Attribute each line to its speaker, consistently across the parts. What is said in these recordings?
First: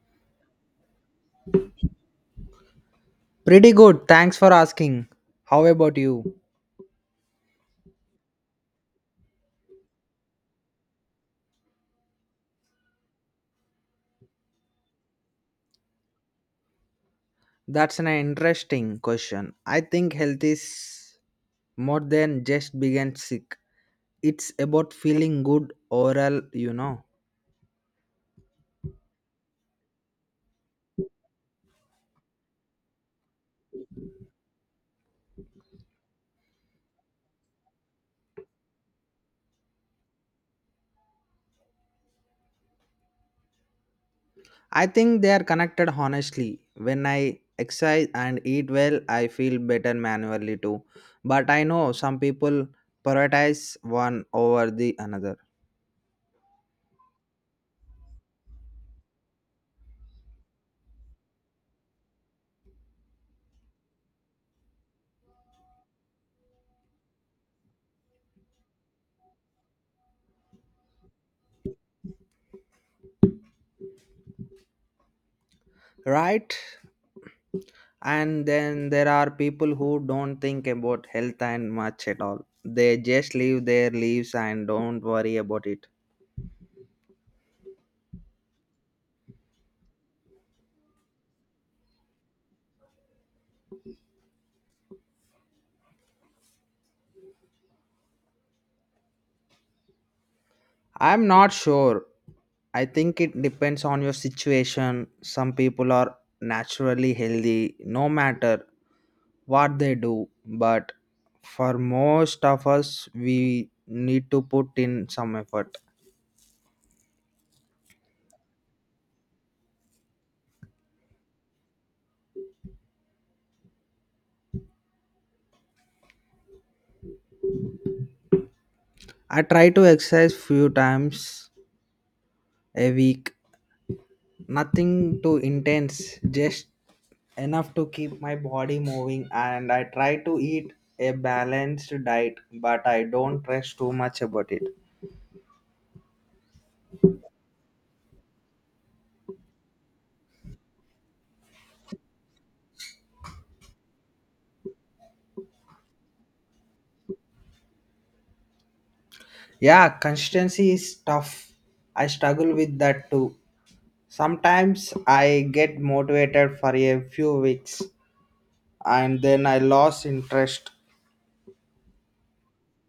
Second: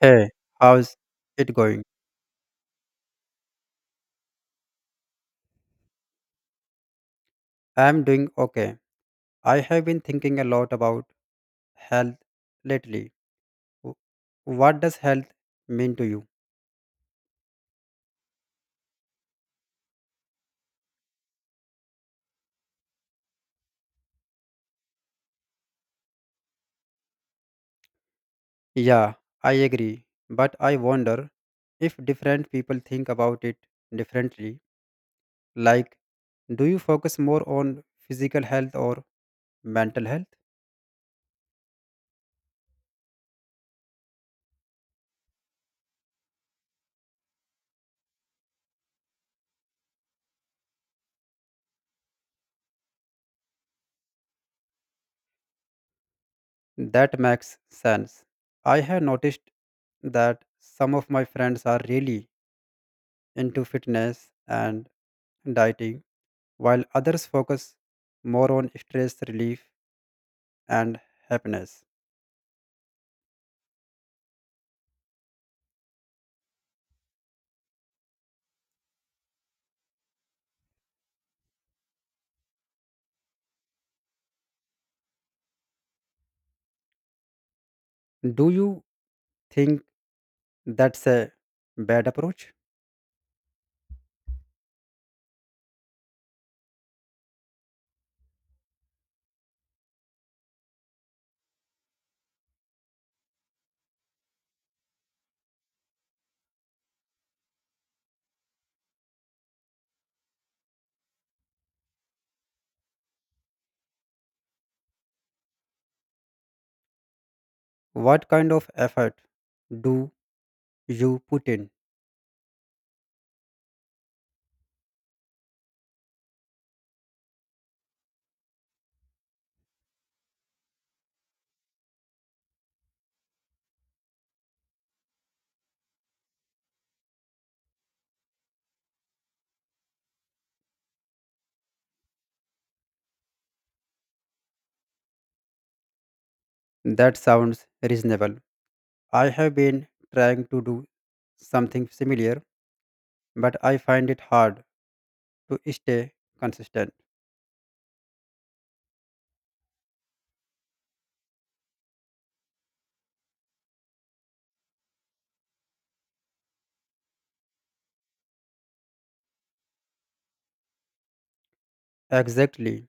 Speaker 1: Hey, how's it going?
Speaker 2: Pretty good. Thanks for asking. How about you?
Speaker 1: I'm doing okay. I have been thinking a lot about health lately. W- What does health mean to you?
Speaker 2: That's an interesting question. I think health is more than just being sick. It's about feeling good overall.
Speaker 1: Yeah, I agree. But I wonder if different people think about it differently. Like, do you focus more on physical health or mental health?
Speaker 2: I think they are connected honestly. When I exercise and eat well, I feel better manually too. But I know some people prioritize one over the another.
Speaker 1: That makes sense. I have noticed that some of my friends are really into fitness and dieting while others focus more on stress relief and happiness.
Speaker 2: Right? And then there are people who don't think about health and much at all. They just live their lives and don't worry about it.
Speaker 1: Do you think that's a bad approach?
Speaker 2: I'm not sure. I think it depends on your situation. Some people are naturally healthy no matter what they do, but for most of us, we need to put in some effort.
Speaker 1: What kind of effort do you put in?
Speaker 2: I try to exercise few times a week, nothing too intense, just enough to keep my body moving, and I try to eat a balanced diet, but I don't stress too much about it.
Speaker 1: That sounds reasonable. I have been trying to do something similar, but I find it hard to stay consistent.
Speaker 2: Yeah, consistency is tough. I struggle with that too. Sometimes I get motivated for a few weeks and then I lose interest.
Speaker 1: Exactly.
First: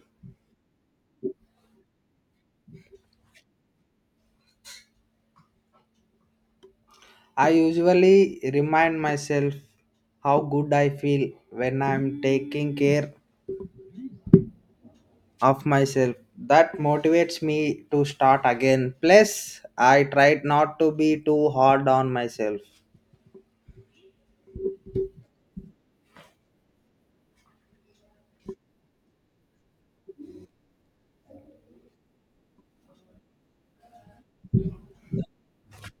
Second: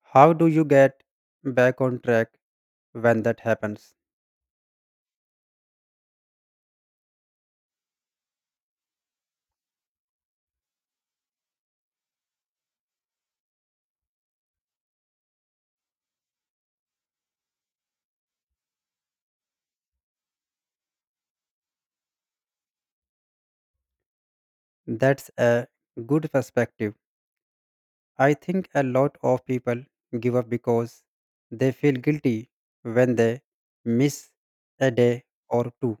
Speaker 1: How do you get back on track when that happens?
Speaker 2: I usually remind myself how good I feel when I'm taking care of myself. That motivates me to start again. Plus I tried not to be too hard on myself.
Speaker 1: That's a good perspective. I think a lot of people give up because they feel guilty when they miss a day or two.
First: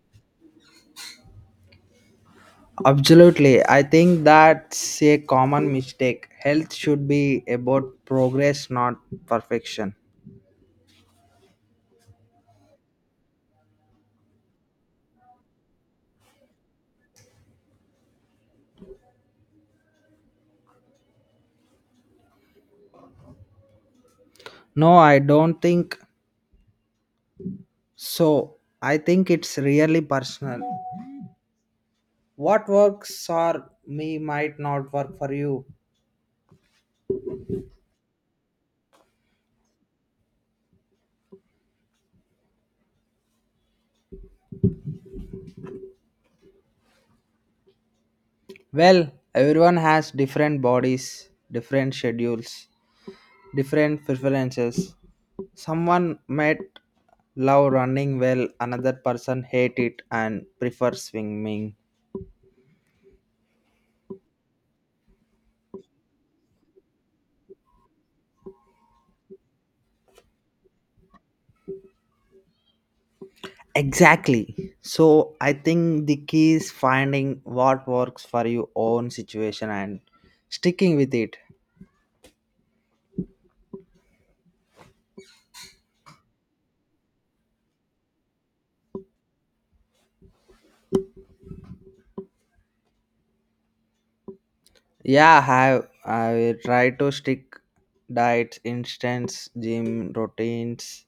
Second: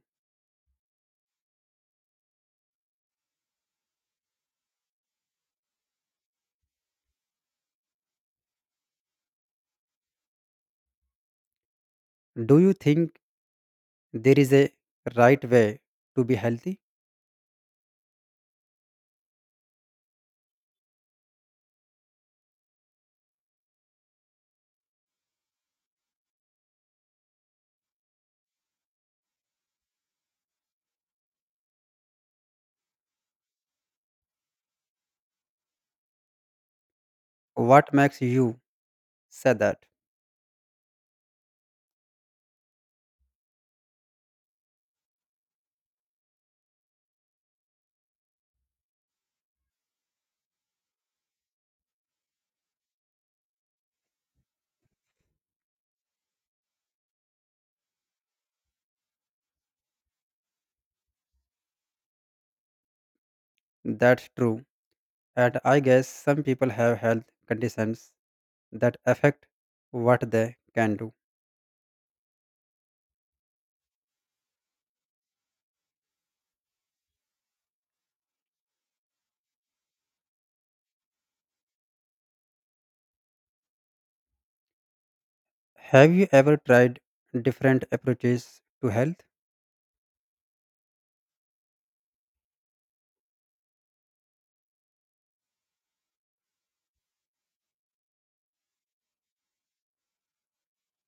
Speaker 2: Absolutely. I think that's a common mistake. Health should be about progress, not perfection.
Speaker 1: Do you think there is a right way to be healthy?
Speaker 2: No, I don't think so. I think it's really personal. What works for me might not work for you.
Speaker 1: What makes you say that?
Speaker 2: Well, everyone has different bodies, different schedules, different preferences. Someone might love running, well, another person hate it and prefer swimming.
Speaker 1: That's true. And I guess some people have health conditions that affect what they can do.
Speaker 2: Exactly. So I think the key is finding what works for your own situation and sticking with it.
Speaker 1: Have you ever tried different approaches to health?
Speaker 2: Yeah, I try to stick diets, instance, gym routines,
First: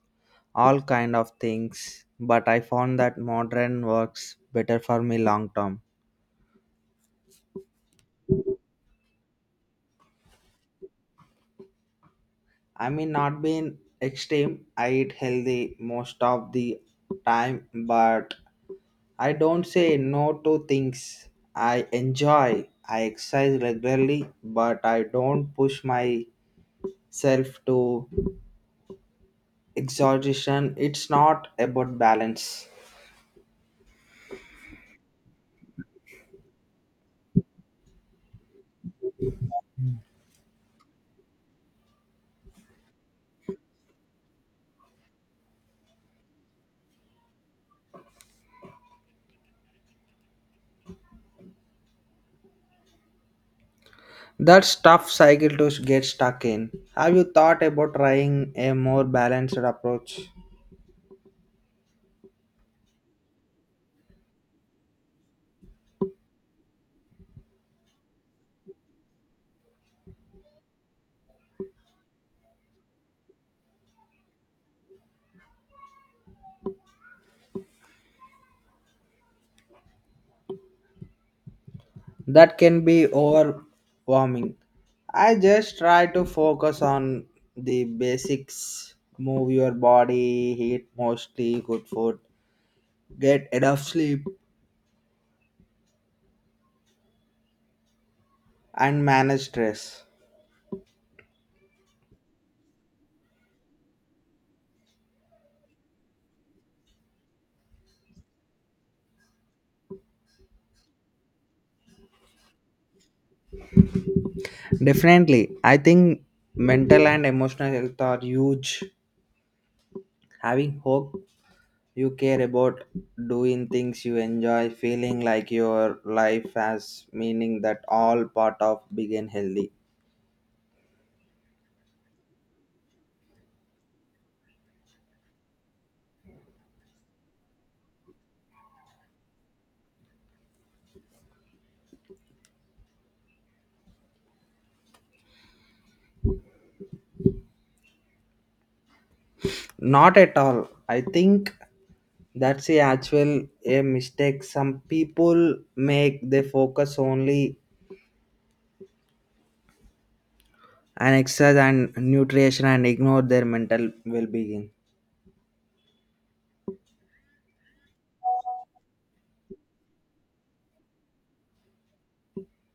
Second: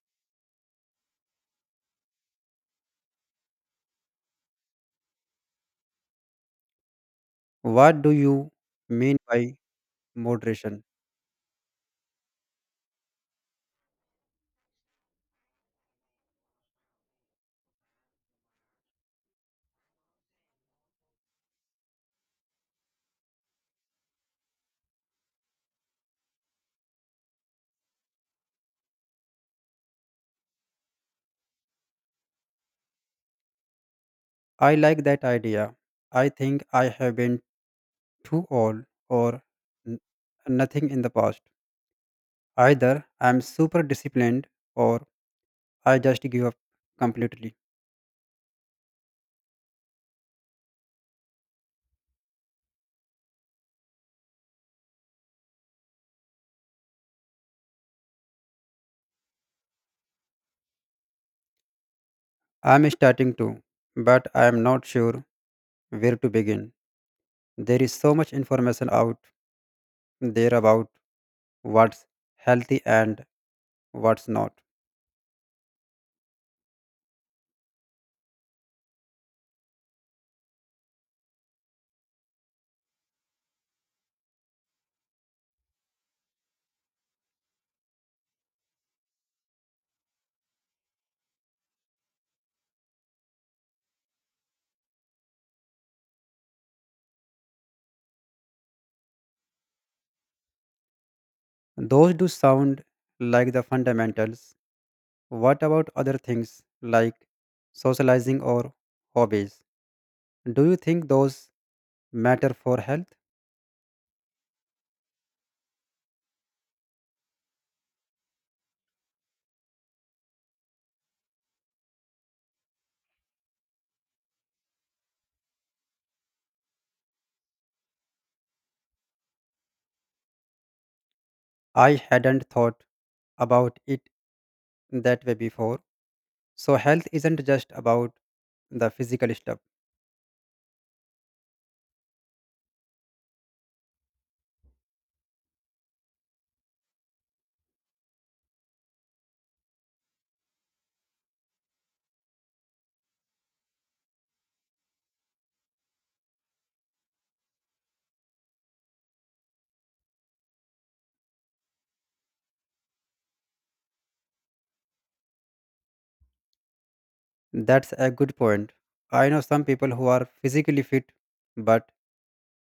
Speaker 2: all kind of things. But I found that modern works better for me long term.
Speaker 1: What do you mean by moderation?
Speaker 2: I mean, not being extreme, I eat healthy most of the time, but I don't say no to things I enjoy. I exercise regularly, but I don't push myself to exhaustion. It's not about balance.
Speaker 1: I like that idea. I think I have been too old or n- nothing in the past. Either I'm super disciplined or I just give up completely.
Speaker 2: That's tough cycle to get stuck in. Have you thought about trying a more balanced approach?
Speaker 1: I'm starting to, but I'm not sure where to begin. There is so much information out there about what's healthy and what's not.
Speaker 2: That can be overwhelming. I just try to focus on the basics: move your body, eat mostly good food, get enough sleep, and manage stress.
Speaker 1: Those do sound like the fundamentals. What about other things like socializing or hobbies? Do you think those matter for health?
Speaker 2: Definitely, I think mental and emotional health are huge. Having hope you care about doing things you enjoy, feeling like your life has meaning that all part of being healthy.
Speaker 1: I hadn't thought about it that way before. So, health isn't just about the physical stuff.
Speaker 2: Not at all. I think that's the actual a mistake some people make. They focus only on exercise and nutrition and ignore their mental well-being.
Speaker 1: That's a good point. I know some people who are physically fit but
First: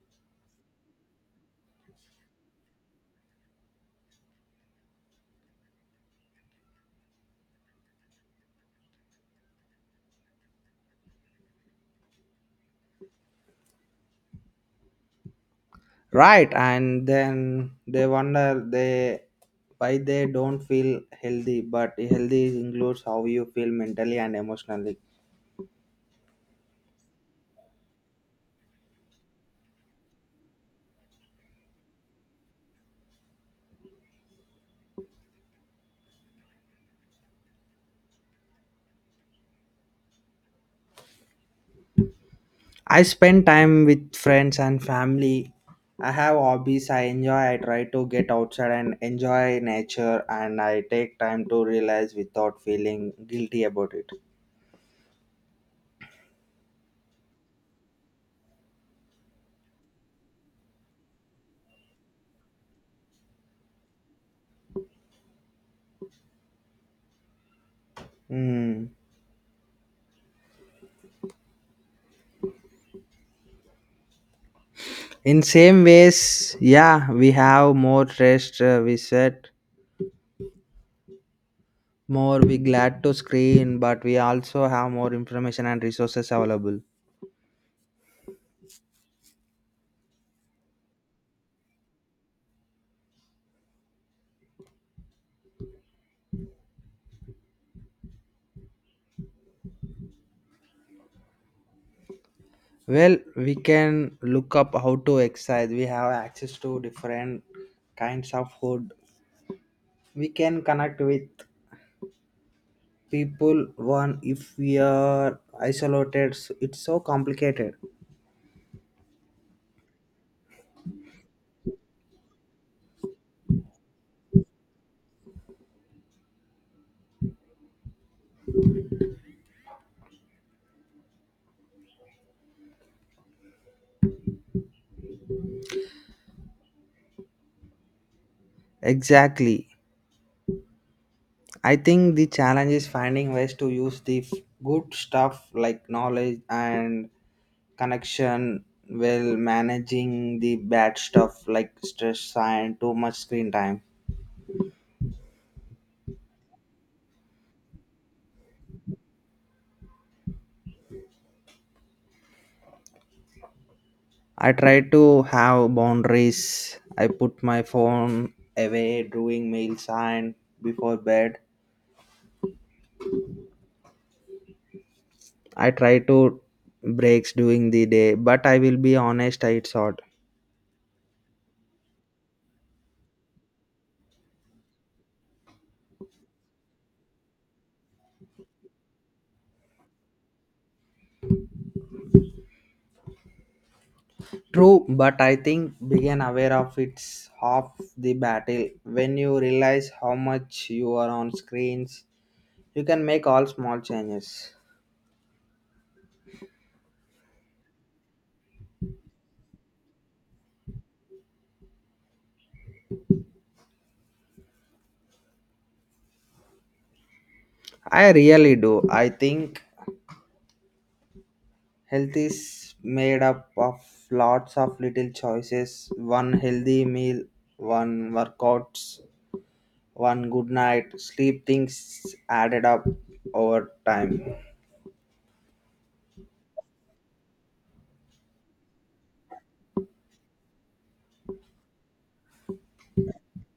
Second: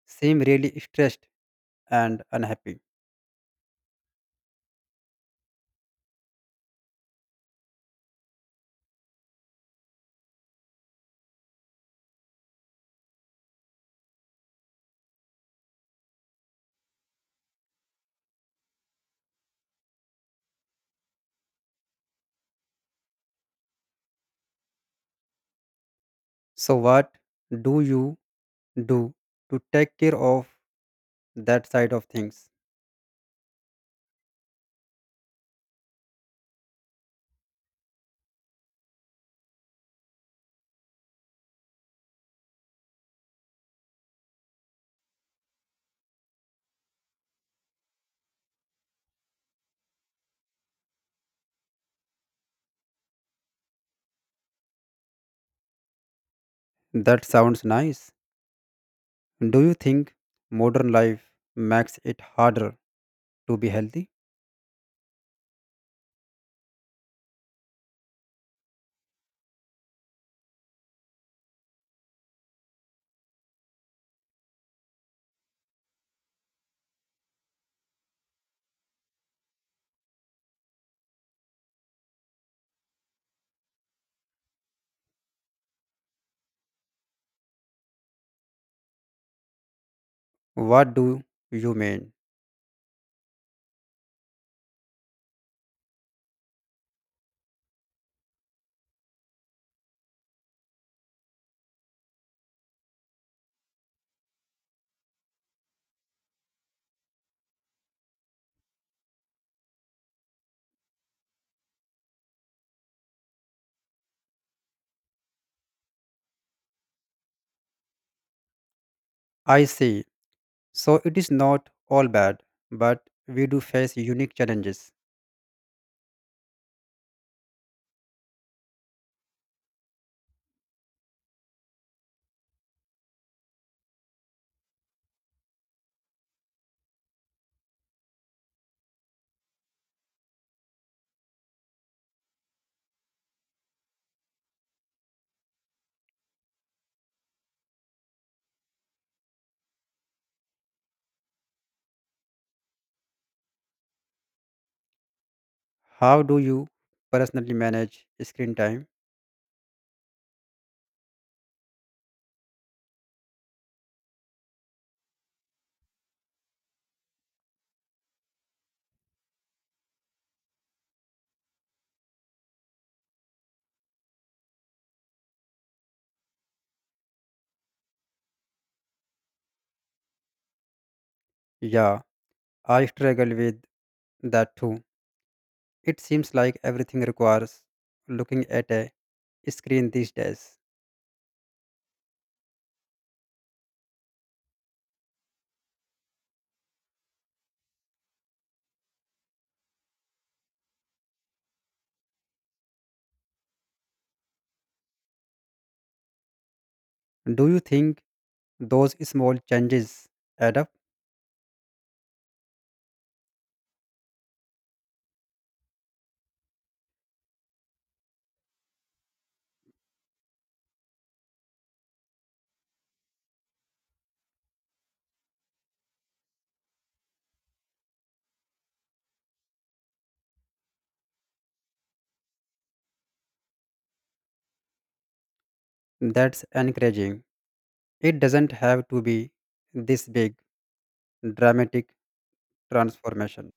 Speaker 1: seem really stressed and unhappy.
Speaker 2: Right, and then they wonder they why they don't feel healthy, but healthy includes how you feel mentally and emotionally.
Speaker 1: So, what do you do to take care of that side of things?
Speaker 2: I spend time with friends and family. I have hobbies I enjoy. I try to get outside and enjoy nature, and I take time to realize without feeling guilty about it.
Speaker 1: That sounds nice. Do you think modern life makes it harder to be healthy?
Speaker 2: Mm. In same ways, yeah, we have more rest. We set more. We glad to screen, but we also have more information and resources available.
Speaker 1: What do you mean?
Speaker 2: Well, we can look up how to exercise. We have access to different kinds of food. We can connect with people one if we are isolated it's so complicated.
Speaker 1: I see. So it is not all bad, but we do face unique challenges.
Speaker 2: Exactly. I think the challenge is finding ways to use the good stuff like knowledge and connection while managing the bad stuff like stress and too much screen time.
Speaker 1: How do you personally manage screen time?
Speaker 2: I try to have boundaries. I put my phone away during meals and before bed. I try to breaks during the day, but I will be honest, it's hard.
Speaker 1: Yeah, I struggle with that too. It seems like everything requires looking at a screen these days.
Speaker 2: True, but I think being aware of it's half the battle. When you realize how much you are on screens, you can make all small changes.
Speaker 1: Do you think those small changes add up?
Speaker 2: I really do. I think health is made up of lots of little choices. One healthy meal, one workouts, one good night, sleep things added up over time.
Speaker 1: That's encouraging. It doesn't have to be this big, dramatic transformation.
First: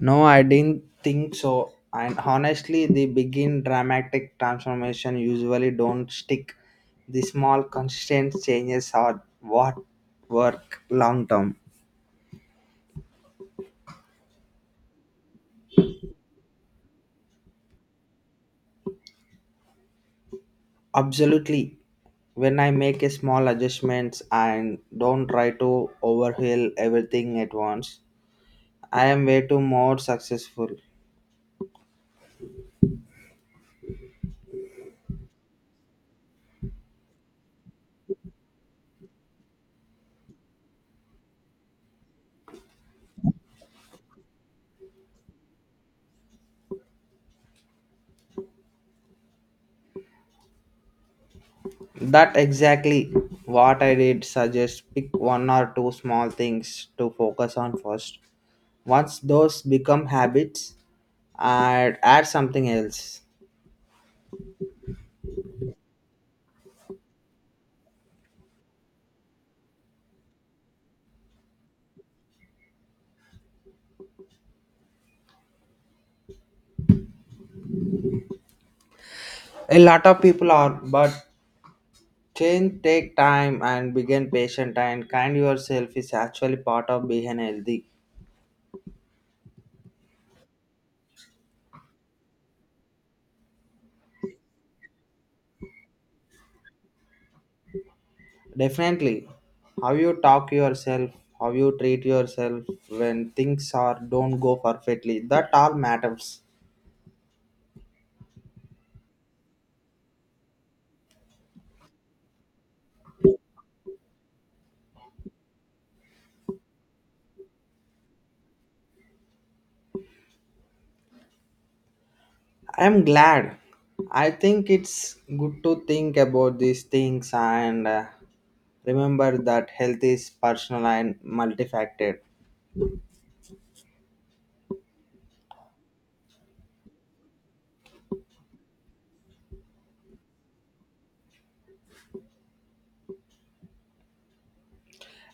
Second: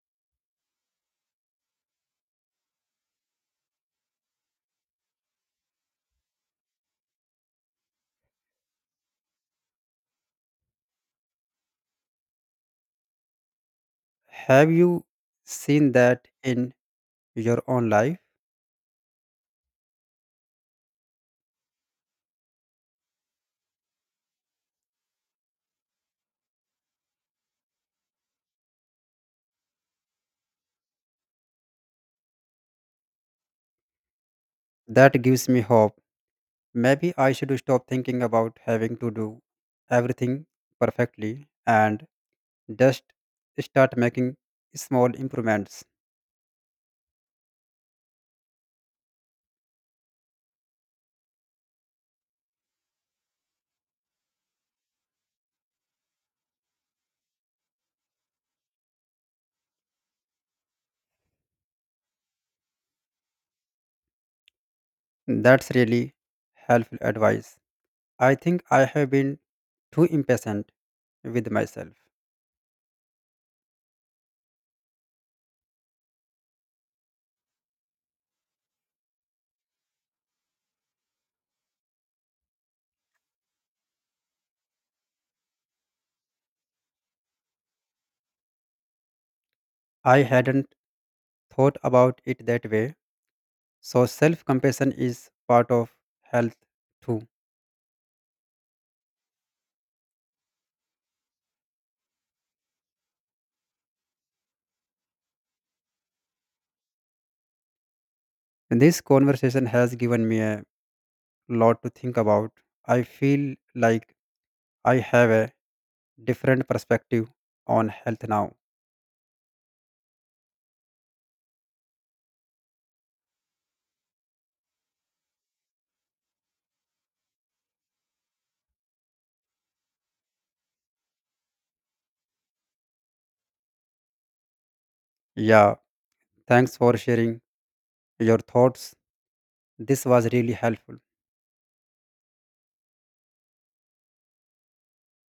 Speaker 2: No, I didn't think so. And honestly, the begin dramatic transformation usually don't stick. The small consistent changes are what work long term.
Speaker 1: Have you seen that in your own life?
Speaker 2: Absolutely. When I make a small adjustments and don't try to overhaul everything at once, I am way too more successful.
Speaker 1: That gives me hope. Maybe I should stop thinking about having to do everything perfectly and just start making small improvements.
Speaker 2: That exactly what I did suggest: pick one or two small things to focus on first. Once those become habits, I'd add something else.
Speaker 1: That's really helpful advice. I think I have been too impatient with myself.
Speaker 2: A lot of people are, but change take time and begin patient and kind yourself is actually part of being healthy.
Speaker 1: I hadn't thought about it that way. So, self compassion is part of health too.
Speaker 2: Definitely, how you talk yourself, how you treat yourself when things are don't go perfectly, that all matters.
Speaker 1: This conversation has given me a lot to think about. I feel like I have a different perspective on health now.
Speaker 2: I'm glad. I think it's good to think about these things and remember that health is personal and multifaceted.
Speaker 1: Yeah, thanks for sharing your thoughts. This was really helpful.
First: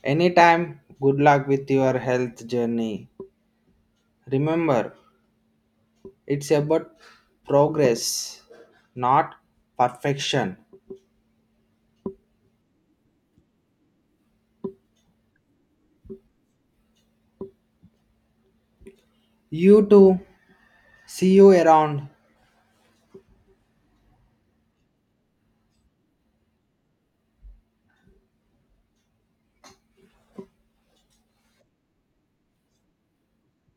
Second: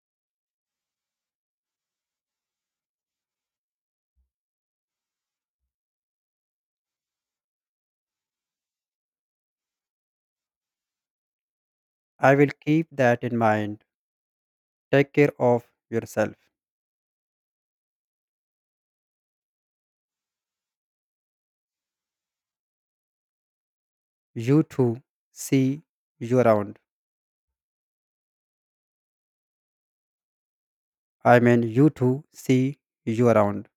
Speaker 2: Anytime, good luck with your health journey. Remember, it's about progress, not perfection.
Speaker 1: I will keep that in mind. Take care of yourself.
Speaker 2: You too. See you around.
Speaker 1: You too. See you around. I mean, you too. See you around.